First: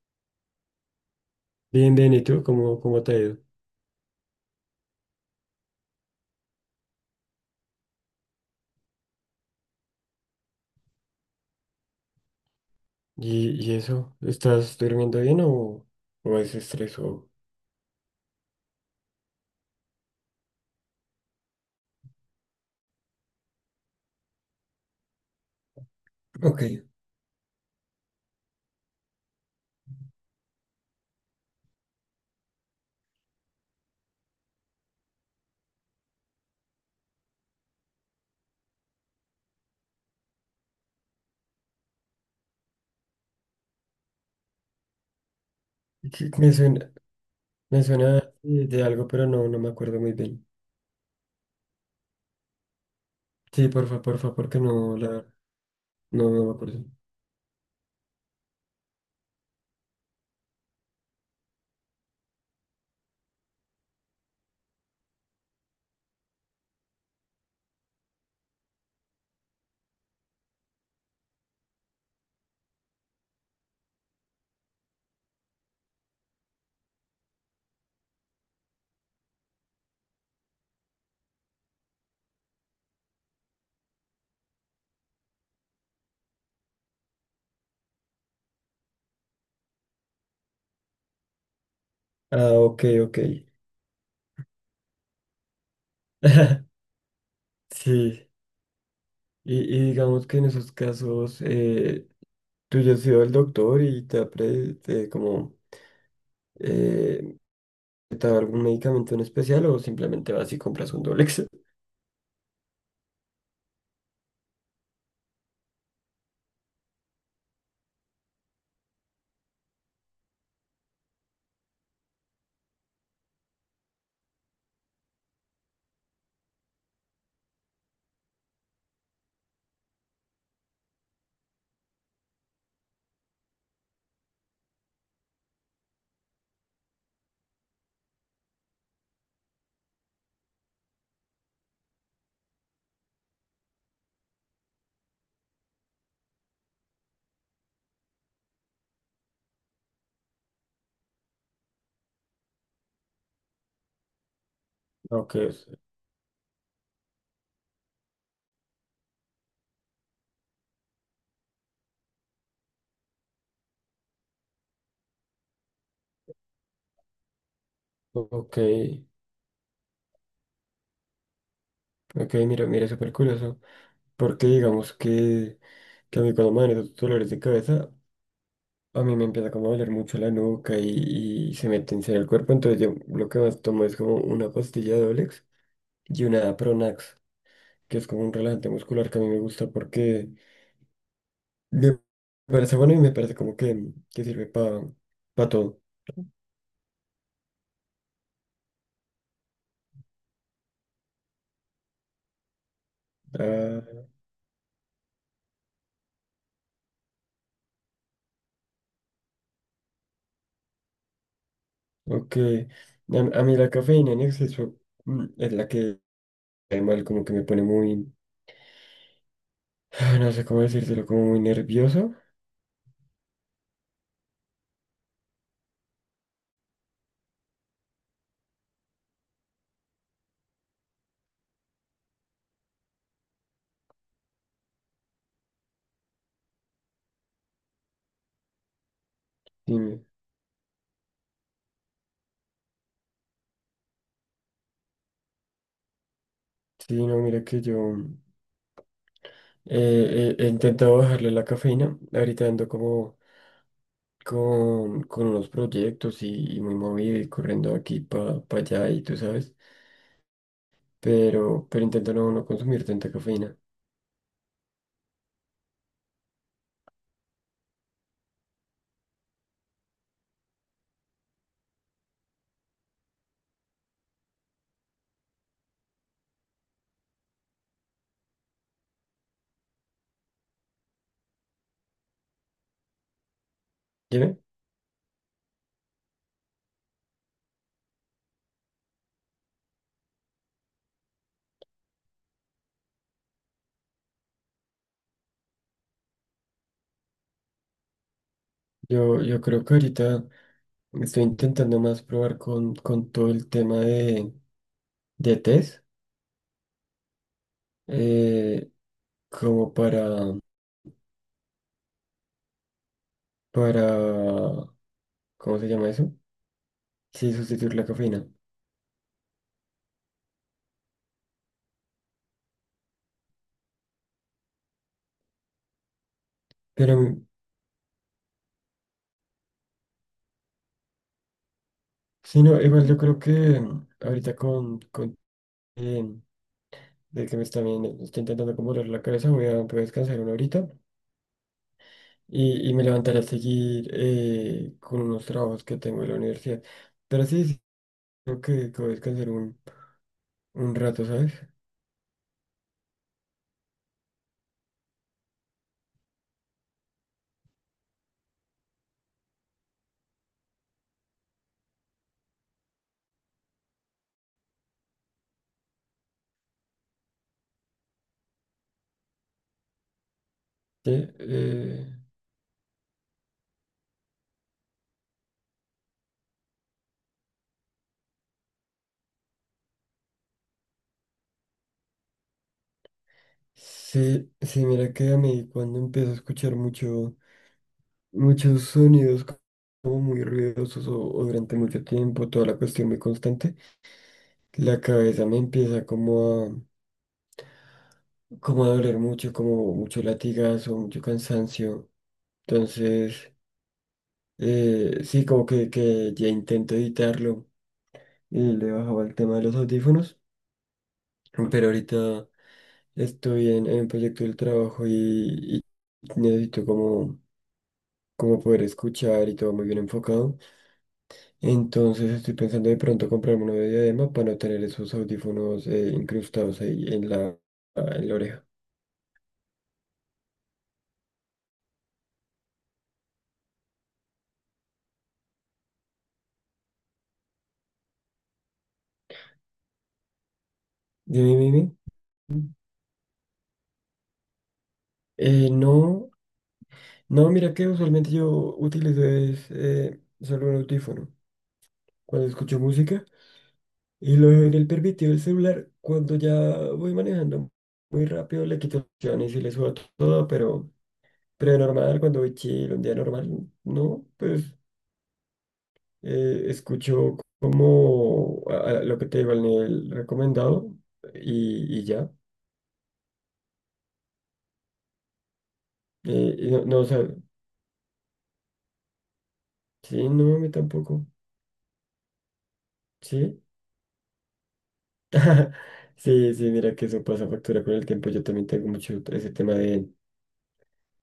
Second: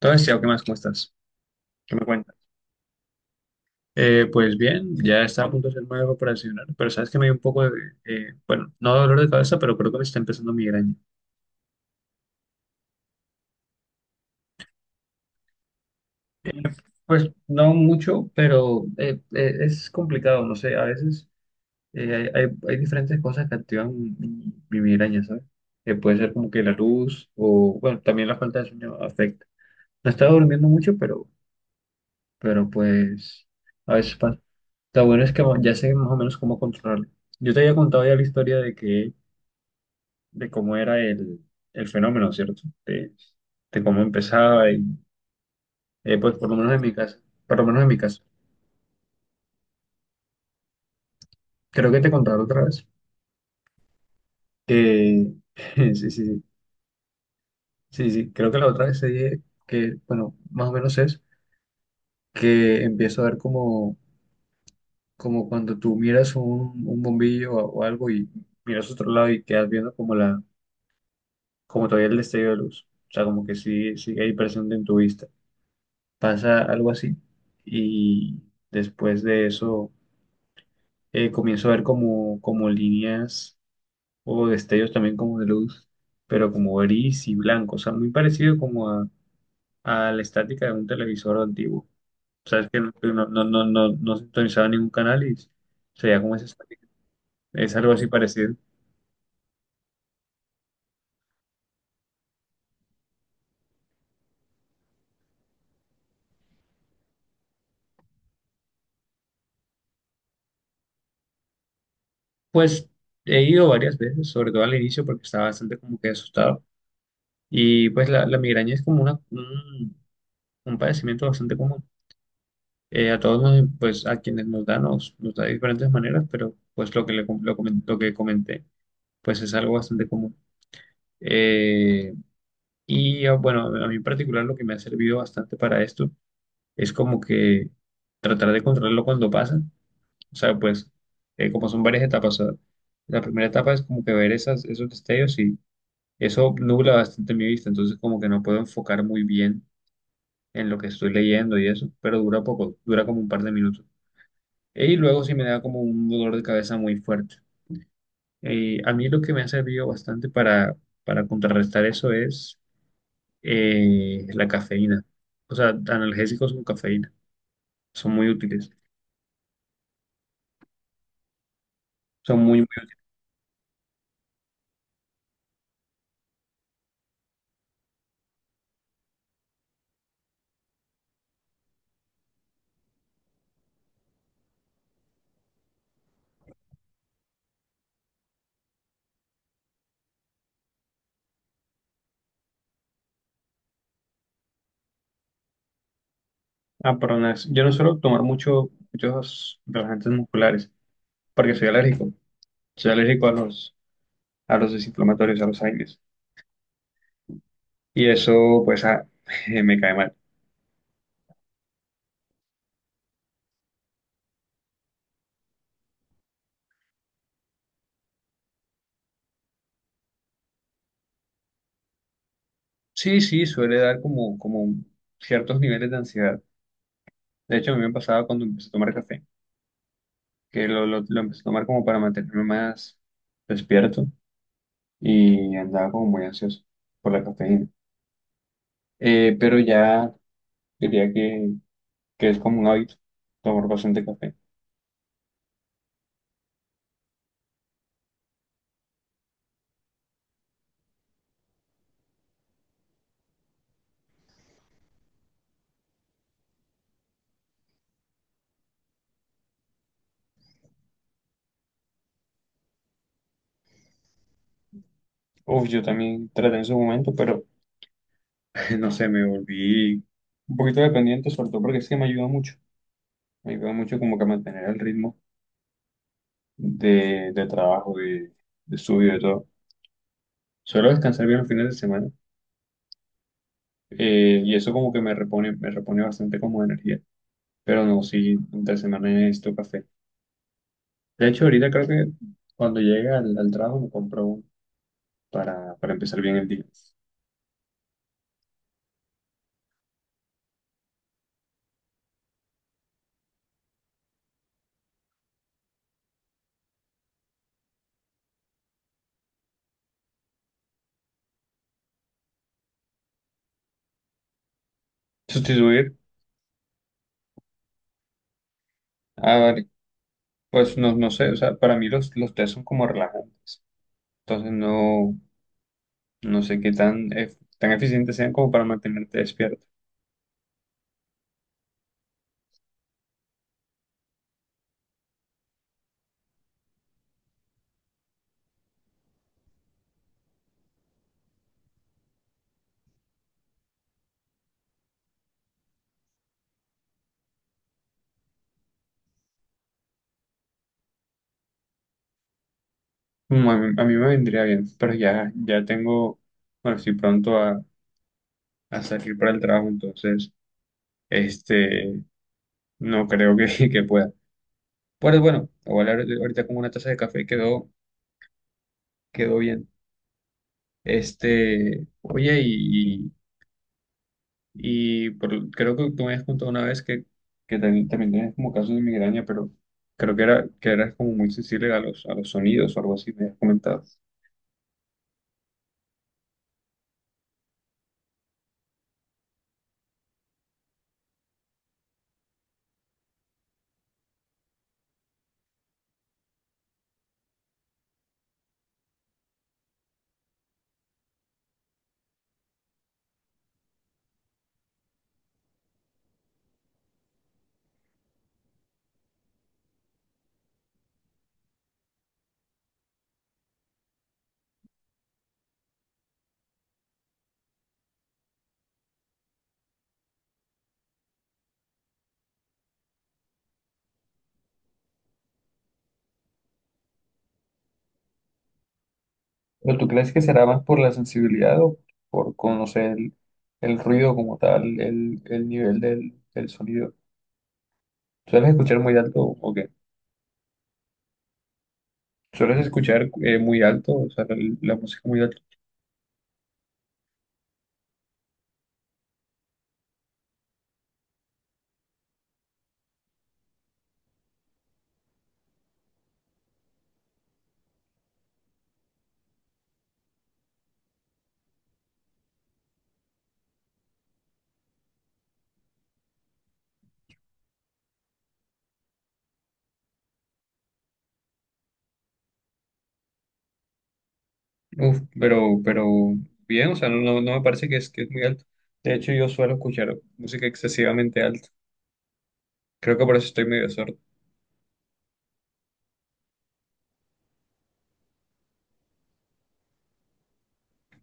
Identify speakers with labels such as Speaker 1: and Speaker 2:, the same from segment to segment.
Speaker 1: Entonces, Tiago, ¿qué más? ¿Cómo estás?
Speaker 2: Bien,
Speaker 1: ¿Qué me
Speaker 2: bien, ¿y
Speaker 1: cuentas?
Speaker 2: tú? ¿Cómo te ha ido?
Speaker 1: Pues bien, ya está a punto de ser nuevo operacional, pero sabes que me dio un poco de, bueno, no dolor de cabeza, pero creo que me está empezando migraña.
Speaker 2: ¿Y eso? ¿Estás durmiendo bien o es estrés o...?
Speaker 1: Pues no mucho, pero es complicado, no sé, a veces hay diferentes cosas que activan mi migraña, ¿sabes? Puede ser como que
Speaker 2: Ok,
Speaker 1: la luz o, bueno, también la falta de sueño afecta. No estaba durmiendo mucho, pero pues a veces pasa. Lo bueno es que ya sé más o menos cómo controlarlo. Yo te había contado ya la historia de que de cómo era el fenómeno, ¿cierto? De cómo empezaba y,
Speaker 2: que-
Speaker 1: pues por
Speaker 2: me
Speaker 1: lo menos en
Speaker 2: suena,
Speaker 1: mi casa, por lo menos
Speaker 2: me
Speaker 1: en mi
Speaker 2: suena
Speaker 1: casa.
Speaker 2: de algo, pero no, no me acuerdo muy bien.
Speaker 1: Creo que te contaron otra vez
Speaker 2: Sí, porfa, porfa, porque no,
Speaker 1: que, sí, sí,
Speaker 2: no,
Speaker 1: sí,
Speaker 2: no me acuerdo.
Speaker 1: sí, sí, creo que la otra vez te dije que, bueno, más o menos es que empiezo a ver como, como cuando tú miras un bombillo o algo y miras otro lado y quedas viendo como la, como todavía el destello de luz. O sea, como que sí, sigue ahí presente en tu vista. Pasa algo así y después de eso comienzo a ver como, como líneas o destellos también como de luz, pero como gris y blanco, o sea, muy parecido como a la estática de un televisor antiguo. O
Speaker 2: Ah,
Speaker 1: sea, es que
Speaker 2: ok,
Speaker 1: no,
Speaker 2: ok.
Speaker 1: no, no, no, no, no sintonizaba ningún canal y sería como esa estática. Es algo así
Speaker 2: Sí,
Speaker 1: parecido.
Speaker 2: y digamos que en esos casos, tú ya has ido al doctor y te ha te como. Eh, ¿Te ha dado algún medicamento en especial o simplemente vas y compras un Dolex?
Speaker 1: Pues he ido varias veces, sobre todo al inicio porque estaba bastante como que asustado. Y pues la migraña es como una, un padecimiento bastante común. A todos, nos- pues a quienes nos da, nos da de diferentes maneras, pero pues lo que, le, com- lo, comen- lo que comenté, pues es algo bastante común. Eh, bueno, a mí en particular lo que me ha servido bastante para esto es como que tratar de controlarlo cuando pasa. O sea, pues como son varias etapas, o sea, la primera etapa es como que ver esas, esos destellos y eso nubla bastante mi vista, entonces como que no puedo enfocar muy bien en lo que estoy leyendo y eso, pero dura poco, dura como un par de minutos. Y luego sí
Speaker 2: Ok,
Speaker 1: me da como un dolor de cabeza muy fuerte. A mí lo que me ha servido bastante para contrarrestar eso es la cafeína. O sea, analgésicos con cafeína. Son muy
Speaker 2: ok.
Speaker 1: útiles.
Speaker 2: Ok,
Speaker 1: Son muy,
Speaker 2: mira,
Speaker 1: muy...
Speaker 2: mira, súper curioso. Porque digamos que a mí cuando me dan esos dolores de cabeza, a mí me empieza como a doler mucho la nuca y se me tensa el cuerpo. Entonces yo lo que más tomo es como una pastilla de Olex y una Pronax, que es como un relajante muscular que a mí me gusta porque me parece bueno y me parece como que sirve para todo.
Speaker 1: Ah, perdón, es- yo no suelo tomar mucho, muchos relajantes musculares porque soy alérgico. Soy alérgico
Speaker 2: Ah,
Speaker 1: a los desinflamatorios, a los aires. Y eso, pues, ah, me cae mal.
Speaker 2: ok. A mí la cafeína en exceso es la que, mal como que me pone muy. No sé cómo decírtelo, como muy nervioso.
Speaker 1: Sí, sí, suele dar como, como ciertos niveles de ansiedad. De hecho, a mí me pasaba cuando empecé a tomar café, que lo empecé a tomar como para mantenerme más despierto y andaba como muy ansioso por la cafeína. Pero
Speaker 2: Sí,
Speaker 1: ya diría que es como un hábito tomar bastante café.
Speaker 2: sí, no, mira que yo he intentado bajarle la cafeína. Ahorita ando como con unos proyectos y muy movido y corriendo de aquí para allá y tú sabes. Pero, intento no, no consumir tanta cafeína.
Speaker 1: Uf, yo también traté en su momento, pero no sé, me volví un poquito dependiente, sobre todo porque es que me ayuda mucho. Me ayuda mucho como que a mantener el ritmo de trabajo, de estudio, de todo. Suelo descansar bien los fines de semana
Speaker 2: Dime.
Speaker 1: y eso como que me repone bastante como de energía. Pero no, sí, entre semana necesito café. De hecho, ahorita creo que cuando llegue al, al trabajo me compro uno para empezar bien el día.
Speaker 2: Yo creo que ahorita estoy intentando más probar con todo el tema de test. eh, Como para, para, ¿cómo se llama
Speaker 1: Sustituir,
Speaker 2: eso? Sí, sustituir la cafeína.
Speaker 1: a ver, pues no, no sé, o sea, para mí los tés son como relajantes. Entonces no, no sé qué
Speaker 2: Pero.
Speaker 1: tan, ef- tan eficientes sean como para mantenerte despierto.
Speaker 2: Sí, no, igual yo creo que ahorita con eh, de que me está, bien, está intentando como doler la cabeza, voy a descansar una horita y me levantaré a seguir con unos trabajos que tengo en la universidad. Pero sí, sí, creo que voy a descansar un rato, ¿sabes?
Speaker 1: Mm, a mí me vendría bien, pero ya, ya tengo, bueno, estoy pronto a salir para el trabajo, entonces, este, no creo que, que pueda. Pero bueno, igual ahor- ahorita con una taza de café quedó quedó bien.
Speaker 2: Sí,
Speaker 1: Este,
Speaker 2: eh,
Speaker 1: oye, y por- creo que tú me habías contado una vez que también, también tienes como casos de migraña, pero creo que era, que eras como muy sensible a los sonidos o algo así, me habías comentado.
Speaker 2: sí, sí, mira que a mí cuando empiezo a escuchar mucho, muchos sonidos como muy ruidosos o durante mucho tiempo, toda la cuestión muy constante, la cabeza me empieza como a doler mucho, como mucho latigazo, mucho cansancio. Entonces, sí, como que ya intento evitarlo y le bajaba el tema de los audífonos, pero ahorita estoy en un proyecto del trabajo y necesito como poder escuchar y todo muy bien enfocado. Entonces estoy pensando de pronto comprarme uno de diadema para no tener esos audífonos incrustados ahí en la oreja.
Speaker 1: ¿Pero tú crees que será más por la sensibilidad o por conocer el ruido como tal, el nivel del, del sonido? ¿Sueles escuchar muy alto o qué?
Speaker 2: Dime, dime.
Speaker 1: ¿Sueles escuchar muy alto, o sea, la música muy alta?
Speaker 2: No, no, mira que usualmente yo utilizo solo un audífono cuando escucho música y lo dejo en el permitido del celular cuando ya voy manejando muy rápido, le quito las opciones y le subo todo, pero, normal, cuando voy chill, un día normal, no, pues escucho como a lo que te digo al nivel recomendado y ya.
Speaker 1: Uf, pero
Speaker 2: Y no,
Speaker 1: bien, o
Speaker 2: no, o
Speaker 1: sea, no,
Speaker 2: sea,
Speaker 1: no, no me parece que es muy alto. De hecho, yo suelo escuchar
Speaker 2: sí, no, a
Speaker 1: música
Speaker 2: mí tampoco,
Speaker 1: excesivamente alta. Creo que por eso
Speaker 2: sí.
Speaker 1: estoy medio sordo.
Speaker 2: Sí, sí, mira que eso pasa factura con el tiempo. Yo también tengo mucho ese tema de,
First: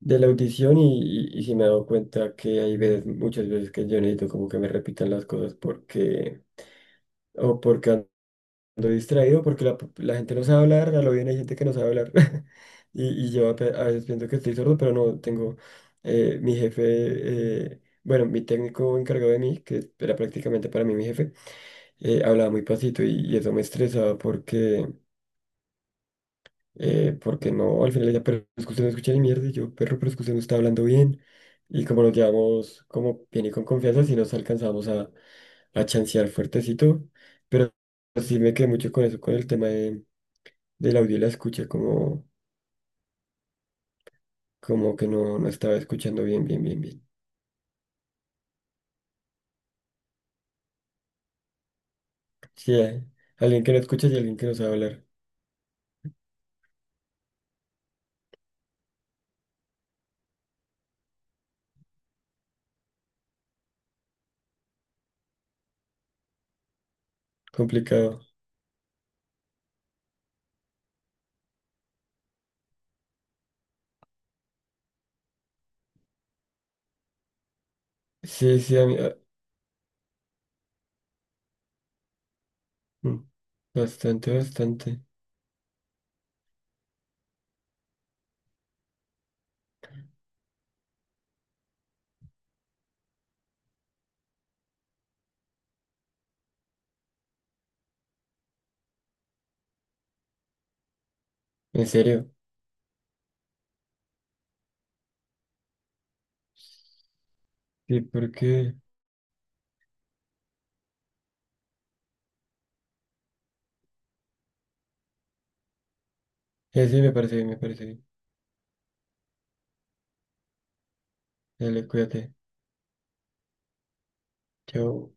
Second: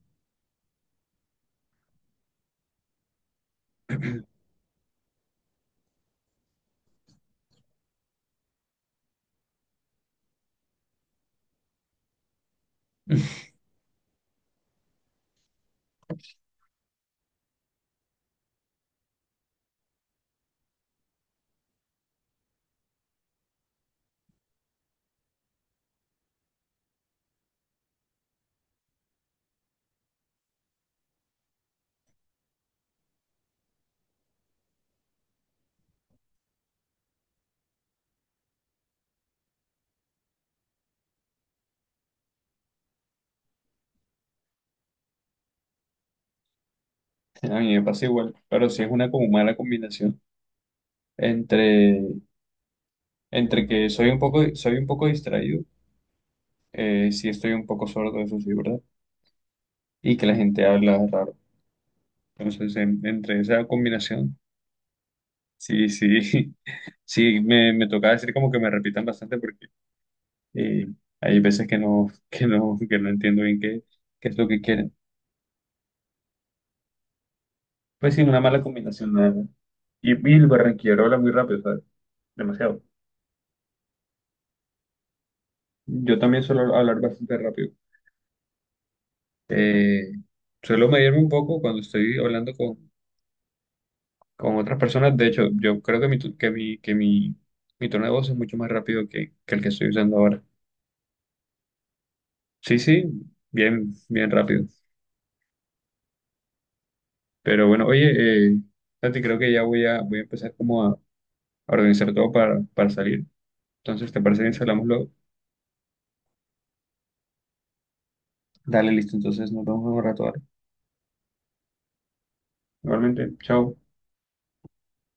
Speaker 2: de la audición y sí me he dado cuenta que hay veces, muchas veces que yo necesito como que me repitan las cosas porque o porque ando distraído, porque la gente no sabe hablar, a lo bien hay gente que no sabe hablar. Y yo a veces pienso que estoy sordo, pero no tengo mi jefe, bueno, mi técnico encargado de mí, que era prácticamente para mí mi jefe, hablaba muy pasito y eso me estresaba porque no, al final ella, pero es que usted no escucha ni mierda, y yo, perro, pero es que usted no está hablando bien. Y como nos llevamos como bien y con confianza, sí nos alcanzamos a chancear fuertecito, pero sí me quedé mucho con eso, con el tema del audio y la escucha, como que no, no estaba escuchando bien, bien, bien, bien.
Speaker 1: A mí me pasa igual, pero sí es una como mala combinación entre,
Speaker 2: Sí, alguien
Speaker 1: entre
Speaker 2: que no
Speaker 1: que
Speaker 2: escucha y alguien que no sabe
Speaker 1: soy un
Speaker 2: hablar,
Speaker 1: poco distraído, sí estoy un poco sordo, eso sí, ¿verdad? Y que la gente habla raro. Entonces, en- entre esa combinación, sí, sí, sí, me toca
Speaker 2: complicado.
Speaker 1: decir como que me repitan bastante. Y hay veces que no, que no entiendo bien qué, qué es lo que quieren. Pues sí, una
Speaker 2: Sí,
Speaker 1: mala
Speaker 2: sí, a mí,
Speaker 1: combinación,
Speaker 2: ah,
Speaker 1: nada más. Y el barranquillero habla muy rápido, ¿sabes? Demasiado.
Speaker 2: mm, bastante, bastante,
Speaker 1: Yo también suelo hablar bastante rápido. Eh, suelo medirme un poco cuando estoy hablando con otras personas. De hecho, yo creo que mi, tu- que mi tono de voz es mucho más rápido que el que estoy usando ahora.
Speaker 2: en serio.
Speaker 1: Sí, sí, bien, bien rápido. Pero bueno,
Speaker 2: Sí,
Speaker 1: oye, Santi, creo que ya voy a, voy a empezar como a organizar todo para salir. Entonces, ¿te parece bien si hablamos luego?
Speaker 2: sí, me parece bien, me parece bien.
Speaker 1: Dale, listo. Entonces nos vemos en un rato, ¿vale?
Speaker 2: Dale, cuídate.
Speaker 1: Igualmente, chao.
Speaker 2: Chao.